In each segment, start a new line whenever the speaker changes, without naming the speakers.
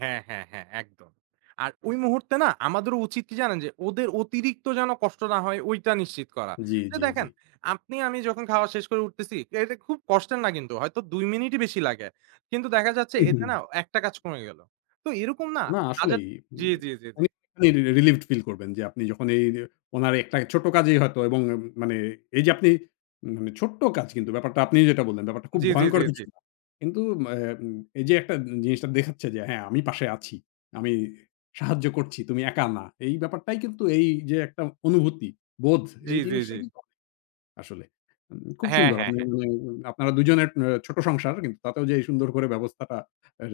হ্যাঁ, হ্যাঁ, হ্যাঁ। একদম আর ওই মুহূর্তে না আমাদেরও উচিত কি জানেন যে, ওদের অতিরিক্ত যেন কষ্ট না হয় ওইটা নিশ্চিত করা।
জ্বি,
তো
জ্বি,
দেখেন,
জ্বি।
আপনি আমি যখন খাওয়া শেষ করে উঠতেছি এটা খুব কষ্টের না কিন্তু হয়তো ২ মিনিটই বেশি লাগে। কিন্তু দেখা যাচ্ছে
উ
এতে না
হুম।
১ টা কাজ কমে গেল। তো এরকম না
না
হাজার
আসলেই
জ্বী,
মানে
জ্বী, জ্বী, জ্বী।
অনেকখানি রি রি রিলিভড ফিল করবেন যে আপনি যখন এই নিয়ে উনার একটা ছোট্ট কাজেই হয়তো এবং এম মানে এইযে আপনি ম মানে ছোট্ট কাজ কিন্তু ব্যাপারটা আপনিও যেটা বললেন ব্যাপারটা খুব
জ্বী, জ্বী, জ্বী,
ভয়ংকর কিছু
জ্বী।
না। কিন্তু অ্যা উম এইযে একটা জিনিসটা দেখাচ্ছে যে হ্যাঁ আমি পাশে আছি। আমি সাহায্য করছি, তুমি একা না। এই ব্যাপারটাই কিন্তু এই যে, একটা অনুভূতি বোধ
জ্বী,
এই
জ্বী,
জিনিসটাই
জ্বী।
কিন্তু [unintelligible] আসলে খুব
হ্যাঁ,
সুন্দর।
হ্যাঁ, হ্যাঁ।
[unintelligible] আপনারা দুজনের এ্যা ছোট সংসার কিন্তু তাতেও যে এই সুন্দর করে ব্যবস্থাটা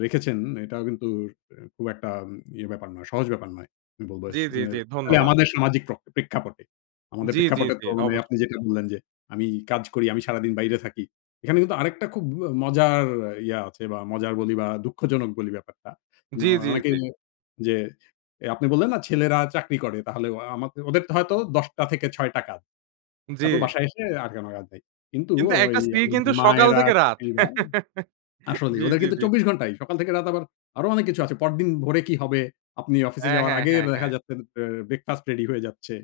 রেখেছেন। এটাও কিন্তু রে খুব একটা ইয়ে ব্যাপার নয়, সহজ ব্যাপার নয়। আমি বলব
জ্বী,
স
জ্বী, জ্বী
এ
ধন্যবাদ।
আমাদের সামাজিক প্র প্রেক্ষাপটে। আমাদের
জ্বী, জ্বী,
প্রেক্ষাপটে
জ্বী,
তো মানে আপনি
অবশ্যই।
যেটা বললেন যে, "আমি কাজ করি, আমি সারাদিন বাইরে থাকি।" এখানে কিন্তু আরেকটা খুব ও মজার ইয়ে আছে বা মজার বলি বা দুঃখজনক বলি ব্যাপারটা। ন
জ্বী, জ্বী,
অনেকেই
জ্বী।
যে এ আপনি বললেন না, "ছেলেরা চাকরি করে তাহলে আমাদে ওদের হয়তো ১০ টা থেকে ৬ টা কাজ।
জ্বী।
তারপর বাসায় এসে আর কোনো কাজ নাই।" কিন্তু ও
কিন্তু
ওই
একটা
আ
স্ত্রীর কিন্তু সকাল
মায়েরা
থেকে রাত।
[unintelligible] আসলেই
জ্বী,
ওদের
জ্বী,
কিন্তু
জ্বী।
২৪ ঘণ্টায় সকাল থেকে রাত আবার আরো অনেক কিছু আছে। পরদিন ভোরে কি হবে? আপনি অফিসে
হ্যাঁ,
যাওয়ার
হ্যাঁ,
আগের
হ্যাঁ,
দেখা
হ্যাঁ।
যাচ্ছে বে ব্রেকফাস্ট রেডি হয়ে যাচ্ছে।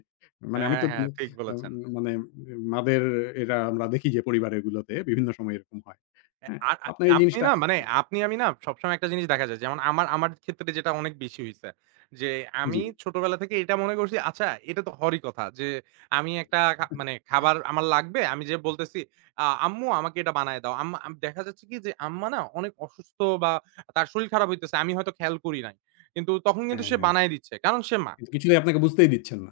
মানে আমি
হ্যাঁ,
তো
হ্যাঁ
বুঝ
ঠিক
আ ওম
বলেছেন।
মানে মাদের এরা আমরা দেখি যে পরিবারেরগুলোতে বিভিন্ন সময় এরকম হয়।
এ্যা
হ্যাঁ?
আর
তো
আ
আপনার এই
আপনি
জিনিসটা
না মানে
[unintelligible]
আপনি আমি না সবসময় একটা জিনিস দেখা যায় যেমন, আমার আমার ক্ষেত্রে যেটা অনেক বেশি হইছে যে, আমি
জ্বি।
ছোটবেলা থেকে এইটা মনে করছি, আচ্ছা এটা তো হওয়ারই কথা যে, আমি একটা খা মানে খাবার আমার লাগবে আমি যেয়ে বলতেছি, "আ আম্মু আমাকে এটা বানাইয়া দাও।" আম্মা আম দেখা যাচ্ছে কি যে, আম্মা না অনেক অসুস্থ বা তার শরীর খারাপ হইতেছে আমি হয়তো খেয়াল করি নাই। কিন্তু তখন কিন্তু
হ্যাঁ,
সে
হ্যাঁ
বানায় দিচ্ছে কারণ সে মা।
কিন্তু কিছুই আপনাকে বুঝতেই দিচ্ছেন না।